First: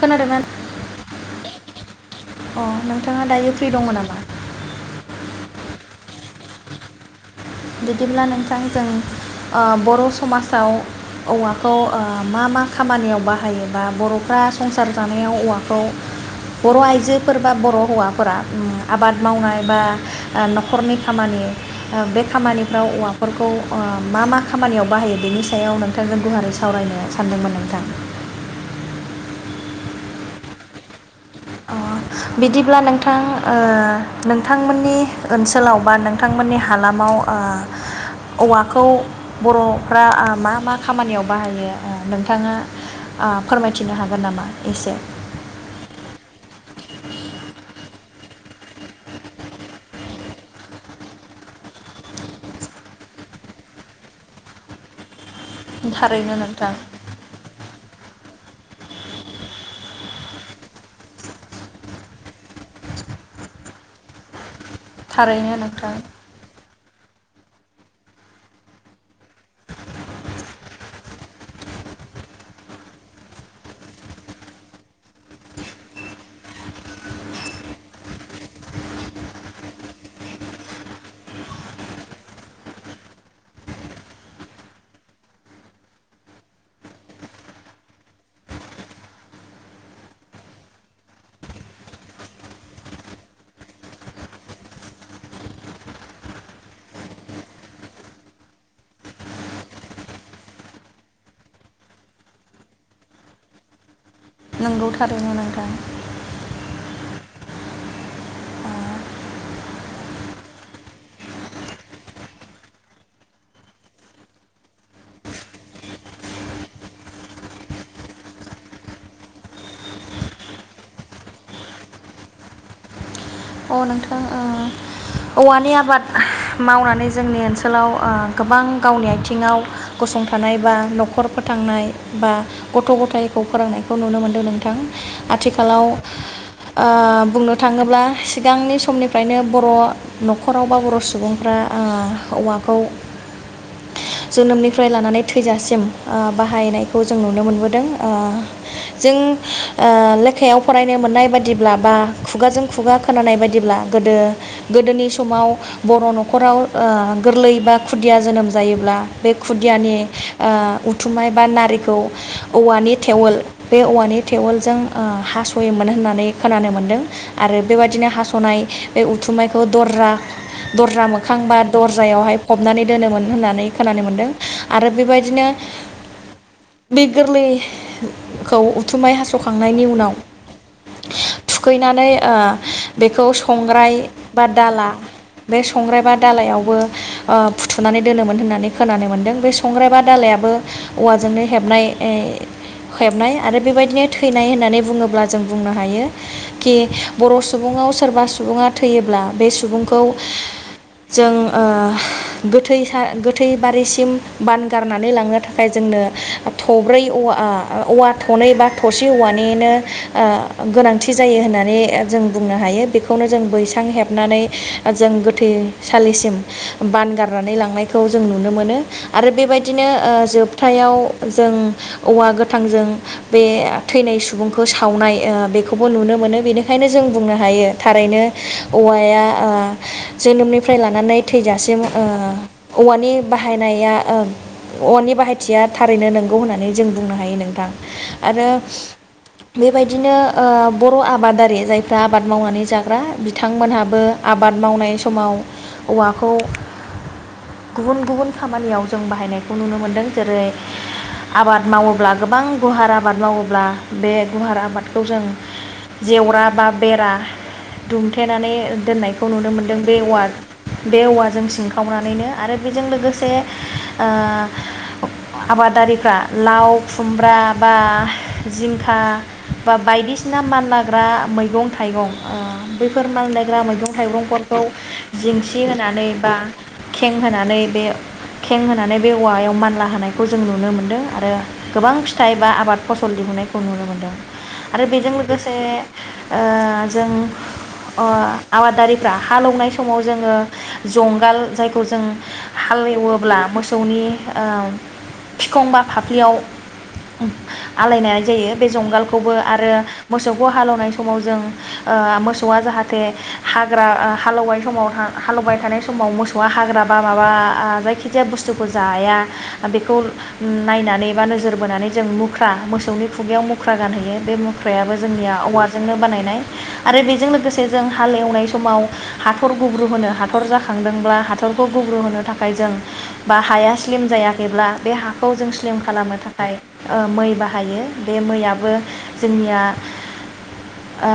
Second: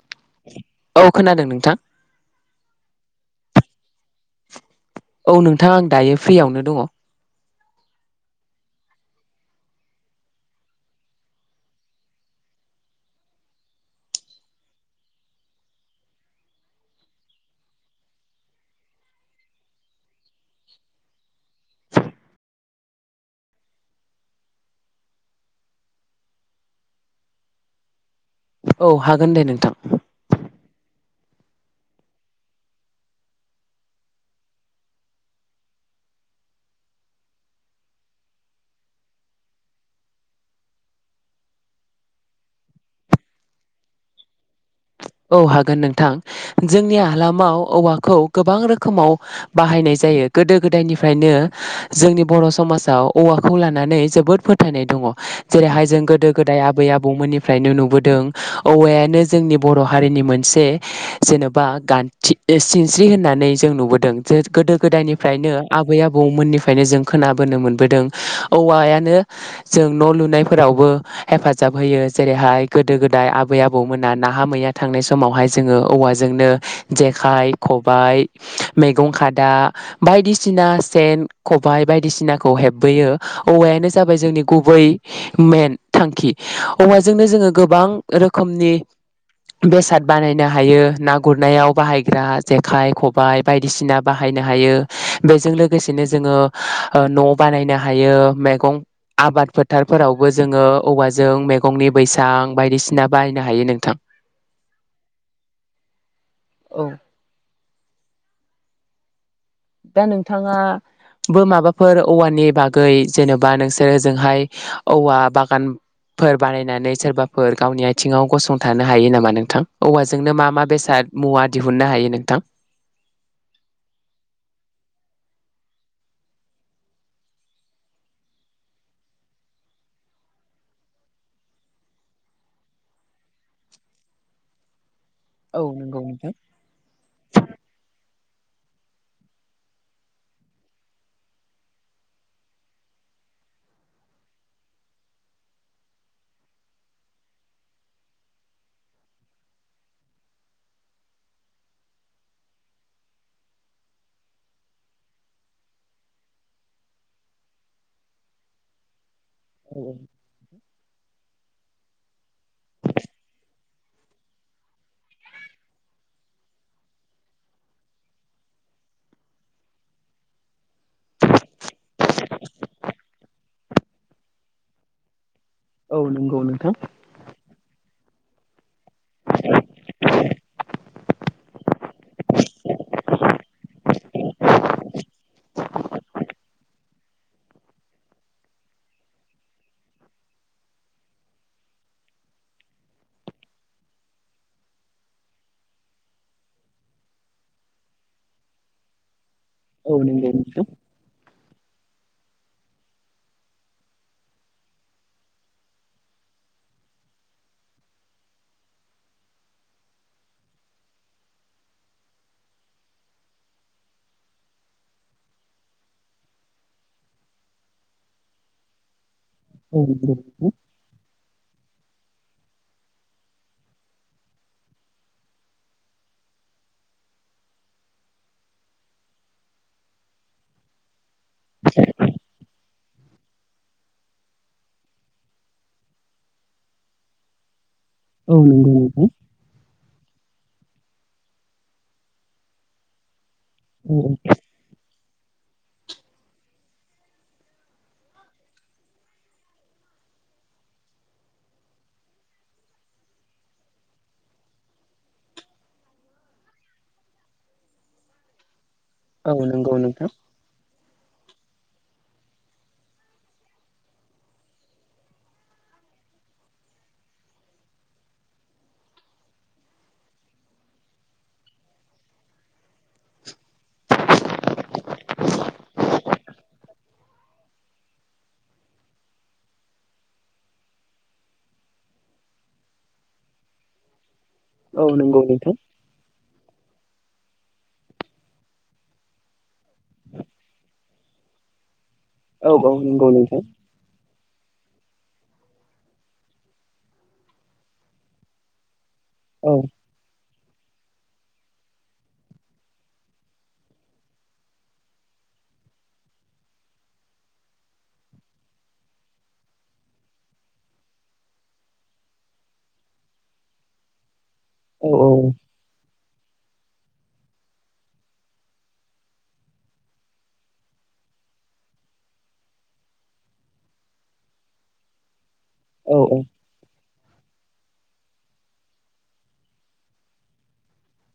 खोनादोंमोन औ खोनादों नोंथां अ नोंथाङा दायो फ्रि दङ नामा? औ नोंथां आं दायो फ्रियावनो दङ। बिदिब्ला नोंथां जों बर' समाजाव औवाखौ मा मा खामानियाव बाहायो बा बर'फ्रा संसार जानायाव औवाखौ बर' आइजोफोर बा बर' हौवाफोरा आबाद मावनाय बा न'खरनि खामानि बे खामानिफ्राव औवाफोरखौ मा मा खामानियाव बाहायो बेनि सायाव नोंथांजों गुवारै सावरायनो सानदोंमोन नोंथां। औ हागोन दे नोंथां। अ बिदिब्ला नोंथां ओ नोंथांमोननि ओनसोलाव बा नोंथांमोननि हालामाव ओ औवाखौ बर'फ्रा मा मा खामानियाव बाहायो ओ नोंथाङा फोरमायथिनो हागोन नामा एसे? औ हागोन नोंथां जोंनि हालामाव औवाखौ गोबां रोखोमाव बाहायनाय जायो। गोदो गोदायनिफ्रायनो जोंनि बर' समाजाव औवाखौ लानानै जोबोद फोथायनाय दङ'। जेरैहाय जों गोदो थारैनो गोदाय नोंथां आबै आबौमोननिफ्रायनो नुबो दों औवायानो जोंनि बर' हारिनि मोनसे जेन'बा गान्थि सिनस्रि होननानै जों नुबोदों। जे गोदो गोदायनिफ्रायनो थारैनो नोंथां आबै आबौमोननि फ्रायनो जों खोनाबोनो मोनबोदों औवायानो जों न' लुनायफोरावबो हेफाजाब होयो जेरैहाय गोदो गोदाय आबै आबौमोना नाहा मैया थांनाय समावहाय जोङो औवाजोंनो जेखाइ, खबायाइ, मैगं खादा, बायदिसिना सेन, खबाय बायदिसिनाखौ हेबबोयो औवायानो जाबाय जोंनि गुबै मेन थांखि औवाजोंनो जोङो गोबां रोखोमनि बेसाद बानायनो हायो ना गुरनायाव बाहायग्रा जेखाइ खबाइ बायदिसिना बाहायनो हायो । बेजों लोगोसेनो जोङो न' बानायनो हायो मैगं आबाद फोथारफोरावबो जोङो औवाजों मैगंनि बैसां बायदिसिना बाहायनो हायो नोंथां। नंगौ थारैनो नोंथां। औ दा नोंथाङाबो माबाफोर औवानि बागै जेनेबा नोंसोर ओजोंहाय औवा बागानफोर बानायनानै सोरबाफोर गावनि आथिङाव गसंथानो हायो नामा नोंथां? औवाजोंनो मा मा बेसाद मुवा दिहुननो हायो नोंथां? अ नोंथाङा ओ औवानि आबाद मावनानै जोंनि ओनसोलाव ओ गोबां गावनि आथिङाव गसंथानाय बा न'खर फोथांनाय बा गथ' गथायखौ फोरोंनायखौ नुनो मोनदों नोंथां। औ आथिखालाव नंगौ नोंथां ओ बुंनो थाङोब्ला सिगांनि समनिफ्रायनो बर' न'खराव बा बर' सुबुंफ्रा ओ औवाखौ जोनोमनिफ्राय लानानै थैजासिम ओ बाहायनायखौ जों नुनो मोनबोदों। ओ जों लेखायाव फरायनो मोननाय बादिब्ला बा खुगाजों खुगा खोनानाय बायदिब्ला गोदो गोदोनि समाव बर' न'खराव ओ गोरलै बा खुदिया जोनोम जायोब्ला बे औ औ खुदियानि ओ उथुमाय बा नारिखौ औवानि थेवोल बे औवानि टेवलजों हास'योमोन होननानै खोनानो मोन्दों। आरो बेबायदिनो हास'नाय बे उथुमनायखौ दरजा दरजा मोखां बा दरजायावहाय फबनानै दोनोमोन होननानै खोनानो मोन्दों। आरो बेबायदिनो औ नंगौ नोंथां बि गोरलै खौ थुमाय हास'खांनायनि उनाव थुखैनानै ओ बेखौ संग्राय बा दाला बे संग्राय बा दालायाव बो ओ फुथुनानै दोनोमोन होननानै खोनानो मोनदों। बे संग्राय बा दालायाबो औवाजोंनो हबनाय हेबनाय। आरो बेबायदिनो थैनाय होननानै बुङोब्ला जों बुंनो हायो खि बर' सुबुंआव सोरबा सुबुङा थैयोब्ला बे औ सुबुंखौ नंगौ नोंथां जों ओ गोथै गोथैबारिसिम बान गारनानै लांनो थाखाय जोंनो थब्रै औवा औवा थनै बा थरसि औवानिनो गोनांथि जायो होननानै जों बुंनो हायो बेखौनो जों बैसां हेबनानै जों गोथैसालिसिम बान गारनानै लांनायखौ जों नुनो मोनो। आरो औ बेबायदिनो नंगौ ओ नोंथां जोबथायाव जों औवा गोथांजों बे थैनाय सुबुंखौ सावनाय बेखौबो नुनो मोनो। बेनि खायनो जों बुंनो हायो थारैनो औवाया ओ जोनोमनिफ्राय लानानै थैजासिम ओ औवानि बाहायनाया औवानि बाहायथिया थारैनो नंगौ होननानै जों बुंनो हायो नोंथां। औ आरो नंगौ नोंथां बे बेबायदिनो ओ बर' आबादारि जायफ्रा आबाद मावनानै जाग्रा औ बिथांमोनहाबो आबाद मावनाय सम समाव औवाखौ बा बेरा दुंथेनानै औ नंगौ नोंथां [unintelligible] बे औवाजों सिंखावनानैनो आरो बेजों लोगोसे ओ आबादारिफ्रा लाव खुमब्रा बा जिंखा बा बायदिसिना मानलाग्रा मै गं थाइगं बेफोर मानलायग्रा मैगं थाइगंफोरखौ जेंसि होनानै बा खें होनानै बे खें होनानै बे औवायाव मानला होनायखौ जों नुनो मोन्दों आरो गोबां फिथाइ बा आबाद फसल दिहुनायखौ नुनो मोन्दों। औ आरो बेजों नंगौ लोगोसे ओ जों आबादारिफ्रा हालौवनाय [unintelligible] समाव जोङो जंगाल जाय खौ जों हालेवोब्ला नोंथां मोसौनि ओ फिखं बा फाफ्लियाव आलायनाय जायो बे जंगालखौ खौबो औ आरो मो खौ हालौनाय समाव जों ओ मोसौआ जाहाथे हा औ नंगौ नोंथां औ फ्रायाबो जोंनिया औवा जोंनो बानायनाय आरो बेजों लोगोसे जों हाल एवनाय समाव हाथर गुब्रु होनो हाथर जाखांदोंब्ला हाथरखौ गुब्रु होनो थाखाय जों बा हाया स्लिम जायाखैब्ला बे खौ जों स्लिम औ खालामनो थाखाय ओ मै बाहायो बे मैयाबो जोंनिया ओ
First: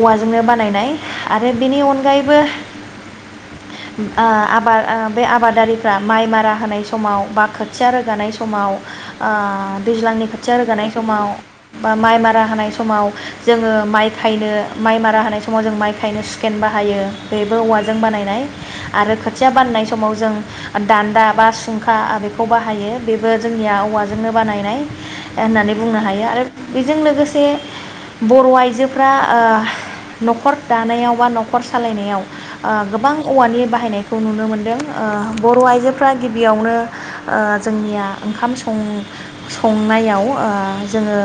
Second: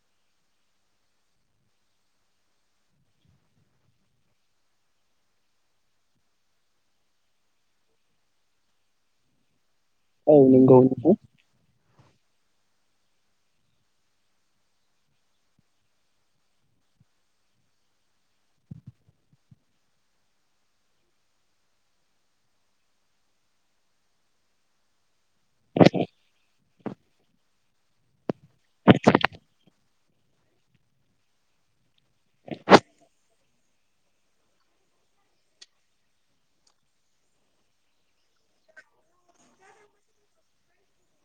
औवाजोंनो बानायनाय आरो बेनि अनगायैबो ओ आबाद बै आबादारिफ्रा माइ मारा होनाय समाव बा खोथिया रोगानाय समाव ओ दैज्लांनि औ नंगौ खोथिया रोगानाय नोंथां समाव बा माइ मारा हानाय समाव जोङो माइ खायनो माइ मारा होनाय समाव जों माइ खायनो सुखेन बाहायो बेबो औवाजों बानायनाय आरो खोथिया बाननाय समाव जों दान्दा बा सुंखा बेखौ बाहायो बेबो जोंनिया औवाजोंनो बानायनाय। होननानै बुंनो हायो आरो बेजों लोगोसे बर' आइजोफ्रा ओ न'खर दानायाव बा न'खर सालायनायाव ओ गोबां औवानि बाहायनायखौ नुनो मोनदों ओ बर' आइजोफ्रा गिबियावनो ओ जोंनिया ओंखाम सं-संनायाव ओ जोङो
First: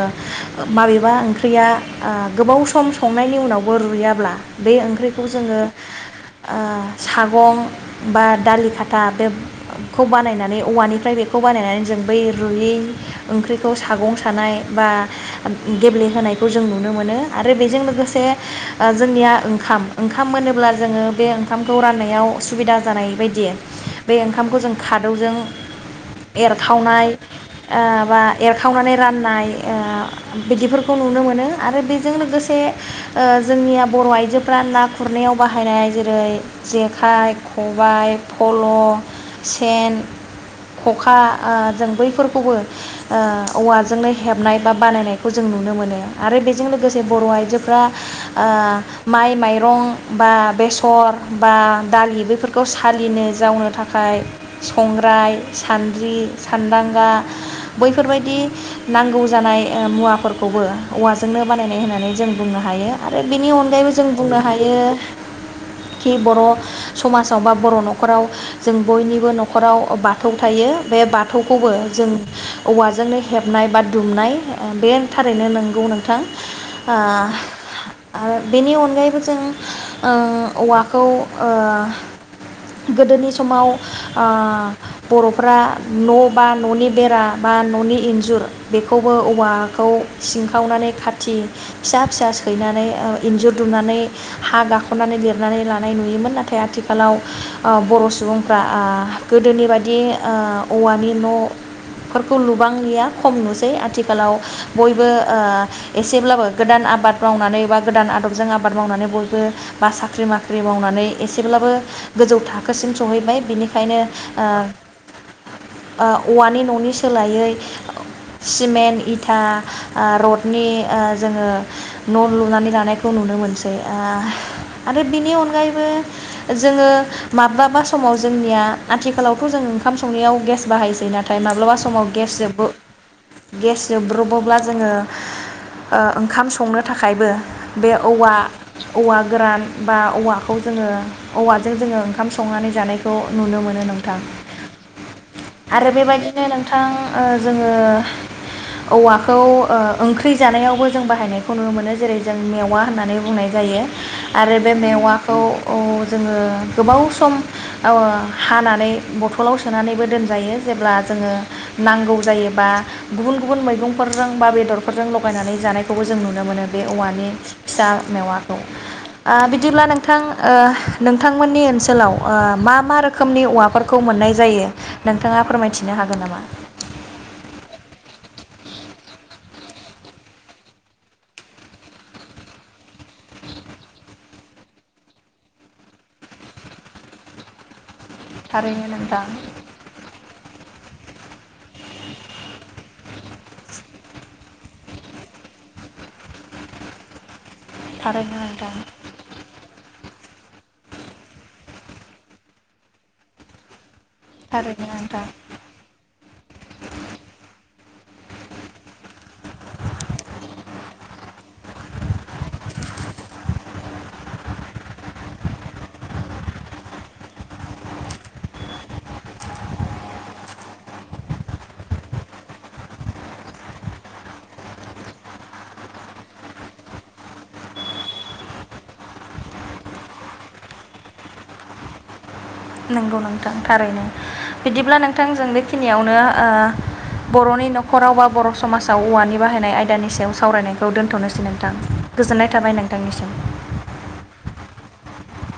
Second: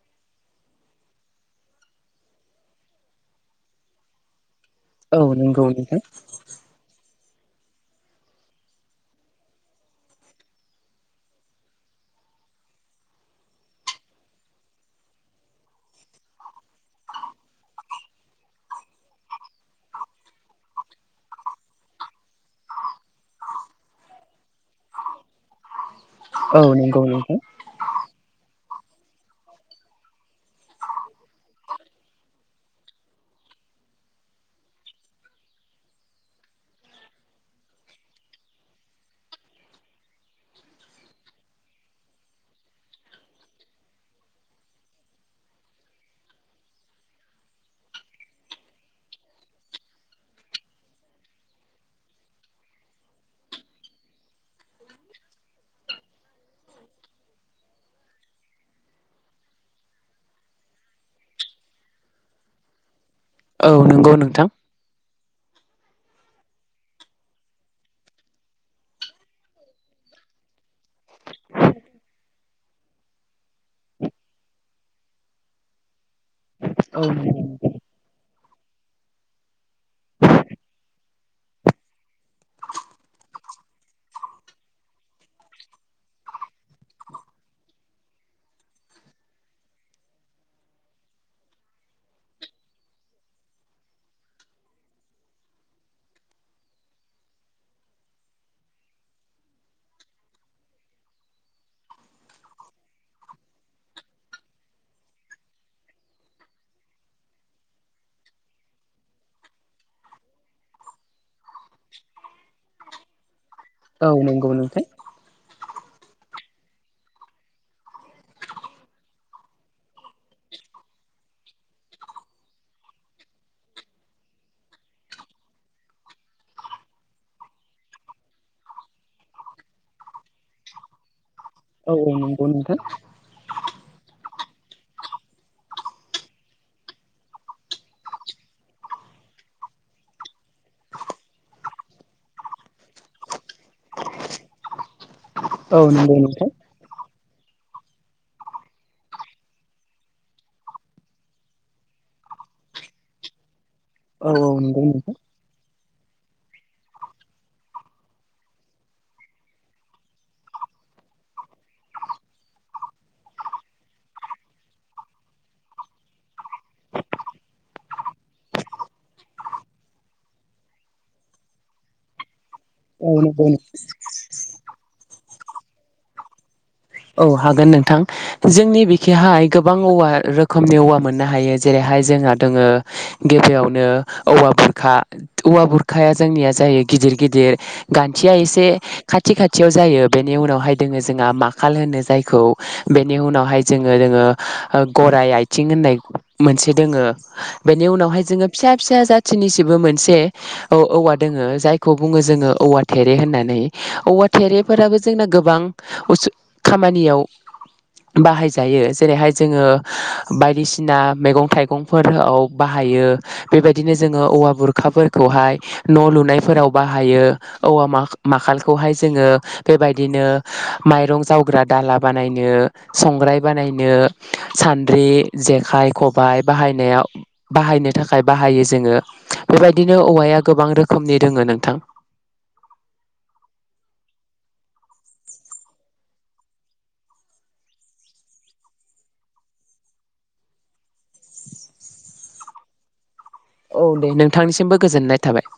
माबेबा ओंख्रिया ओ गोबाव सम संनायनि उनावबो रुयाब्ला बे औ ओंख्रिखौ जोङो नंगौ नोंथां ओ सागं बा दालि खाथा बेखौ बानायनानै औवानिफ्राय बेखौ बानायनानै जों बै रुयै ओंख्रिखौ सागं सानाय बा गेब्लेहोनायखौ जों नुनो मोनो आरो बेजों लोगोसे ओ जोंनिया ओंखाम ओंखाम मोनोब्ला जोङो बे ओंखामखौ राननायाव सुबिदा जानाय बायदि बे ओंखामखौ जों खादौजों औ एरखावनाय नंगौ नोंथां ओ बा एर खावनानै राननाय ओ बिदिफोरखौ नुनो मोनो। आरो बेजों लोगोसे ओ जोंनिया बर' आइजोफोरा ना गुरनायाव बाहायनाय जेरै जेखाइ खबाय फल सेन खखा ओ जों बैफोरखौबो ओ औवाजोंनो हेबनाय बा बानायनायखौ जों नुनो मोनो। आरो बेजों लोगोसे बर' आइजोफ्रा ओ माइ माइरं बा बेसर बा दालि बेफोरखौ सालिनो जावनो थाखाय संग्राय सान्द्रि सान्दांगा बैफोरबायदि नांगौ जानाय ओ मुवाफोरखौबो औवाजोंनो बानायनाय होननानै जों बुंनो हायो आरो बेनि औ अनगायैबो जों नंगौ बुंनो नोंथां हायो खि बर' समाजाव बा बर' नखराव जों बयनिबो नखराव बाथौ थायो बे बाथौखौबो जों औवाजोंनो हेबनाय बा दुमनाय ओ बे थारैनो नों गौ नोंथां। औ ओ आरो बेनि अनगायैबो जों ओं औवाखौ ओ गोदोनि समाव ओ बर'फोरा न' बा न'नि बेरा बा न'नि इन्जुर बेखौबो औवाखौ सिं खावनानै खाथि फिसा फिसा सैनानै ओ इन्जुर दुमनानै हा गाखोनानै लिरनानै लानाय नुयोमोन नाथाय आथिखालाव ओ बर' सुबुंफ्रा ओ गोदोनि बायदि ओ औवानि नफोरखौ लुबांलिया खम नुसै आथिखालाव बयबो ओ एसेब्लाबो गोदान आबाद मावनानै बा गोदान आदबजों आबाद मावनानै बयबो बा साख्रि बाख्रि मावनानै एसेब्लाबो गोजौ थाखोसिम सहैबाय बिनिख खायनो औ नंगौ नोंथां औ ओ ओ औवानि न'नि सोलायै सिमेन्ट इथा ओ रडनि ओ जोङो न' लुनानै लानायखौ नुनो मोनसै ओ आरो बिनि अनगायैबो जोङो माब्लाबा समाव जोंनिया आथिखालावथ' जों ओंखाम संनायाव गेस बाहायसै नाथाय माब्लाबा समाव गेस नंगौ जबो नोंथां गेस जोबब्रबोब्ला जोङो ओ ओंखाम संनो थाखायबो बे औवा औवा गोरान बा औवाखौ जोङो औवाजों जोङो ओंखाम संनानै जानायखौ नुनो मोनो नोंथां। औ आरो नंगौ बेबायदिनो औ नोंथां ओ जोङो औवा खौ ओ ओंख्रि जानायावबो जों बाहायनायखौ नुनो मोनो जेरै जों मेवा होननानै बुंनाय जायो औ नंगौ आरो बे नोंथां मेवाखौ जोङो गोबाव सम ओ हानानै बथलाव सोनानैबो दोनजायो जेब्ला जोङो नांगौ जायोबा गुबुन गुबुन मैगं गंफोरजों बा बेदरफोरजों लगायनानै जानायखौबो जों नुनो मोनो बे औवानि फिसा मेवाखौ ओ बिदिब्ला नोंथां ओ नोंथांमोननि ओनसोलाव ओ मा मा औ नंगौ नोंथां रोखोमनि औवाफोरखौ मोननाय जा जायो नोंथाङा फोरमायथिनो हागोन नामा? औ हागोन नोंथां जोंनि बिखेहाय गोबां औवा रोखोमनि औवा मोननो हायो जेरैहाय जोंहा दङो गिबियावनो औवा बुरखा औवा बुरखाया जोंनिया जायो गिदिर गिदिर गान्थिया एसे थारैनो नोंथां खाथि खाथियाव जायो बेनि उनावहाय दोङो जोंहा मा खाल होनो जायखौ बेनि उनावहाय जोङो दोङो ओ गरायाइ आथिं होननाय मोनसे दोङो बेनि उनावहाय थारैनो जोङो नोंथां फिसा फिसा जाथिनि जेबो मोनसे औ औवा दोङो जायखौ बुङो जोङो औवा थेरे होननानै। औवा थारैनो थेरेफोराबो नोंथां जोंना गोबां उसु खामानियाव बाहायजायो जेरैहाय जोङो बायदिसिना मैगं थाइगंफोराव बाहायो बेबायदिनो जोङो औवा बुरखाफोरखौहाय न' लुनायफोराव बाहायो औवा मा माखालखौहाय जोङो बेबायदिनो माइरं जाव ग्रा दाला बानायनो संग्राय बानायनो सान्द्रि जेखाइ खबाइ बाहायनायाव बाहायनो थाखाय बाहायो जोङो बेबायदिनो औवाया गोबां रोखोमनि दोङो नोंथां। नंगौ नोंथां थारैनो बिदिब्ला नोंथां जों बेखिनियावनो ओ बर'नि नखराव बा बर' समाजाव औवानि बाहायनाय आयदानि सायाव सावरायनायखौ दोन्थनोसै नोंथां गोजोननाय थाबाय नोंथांनिसिम। औ दे नोंथांनिसिमबो गो गोजोननाय थाबाय।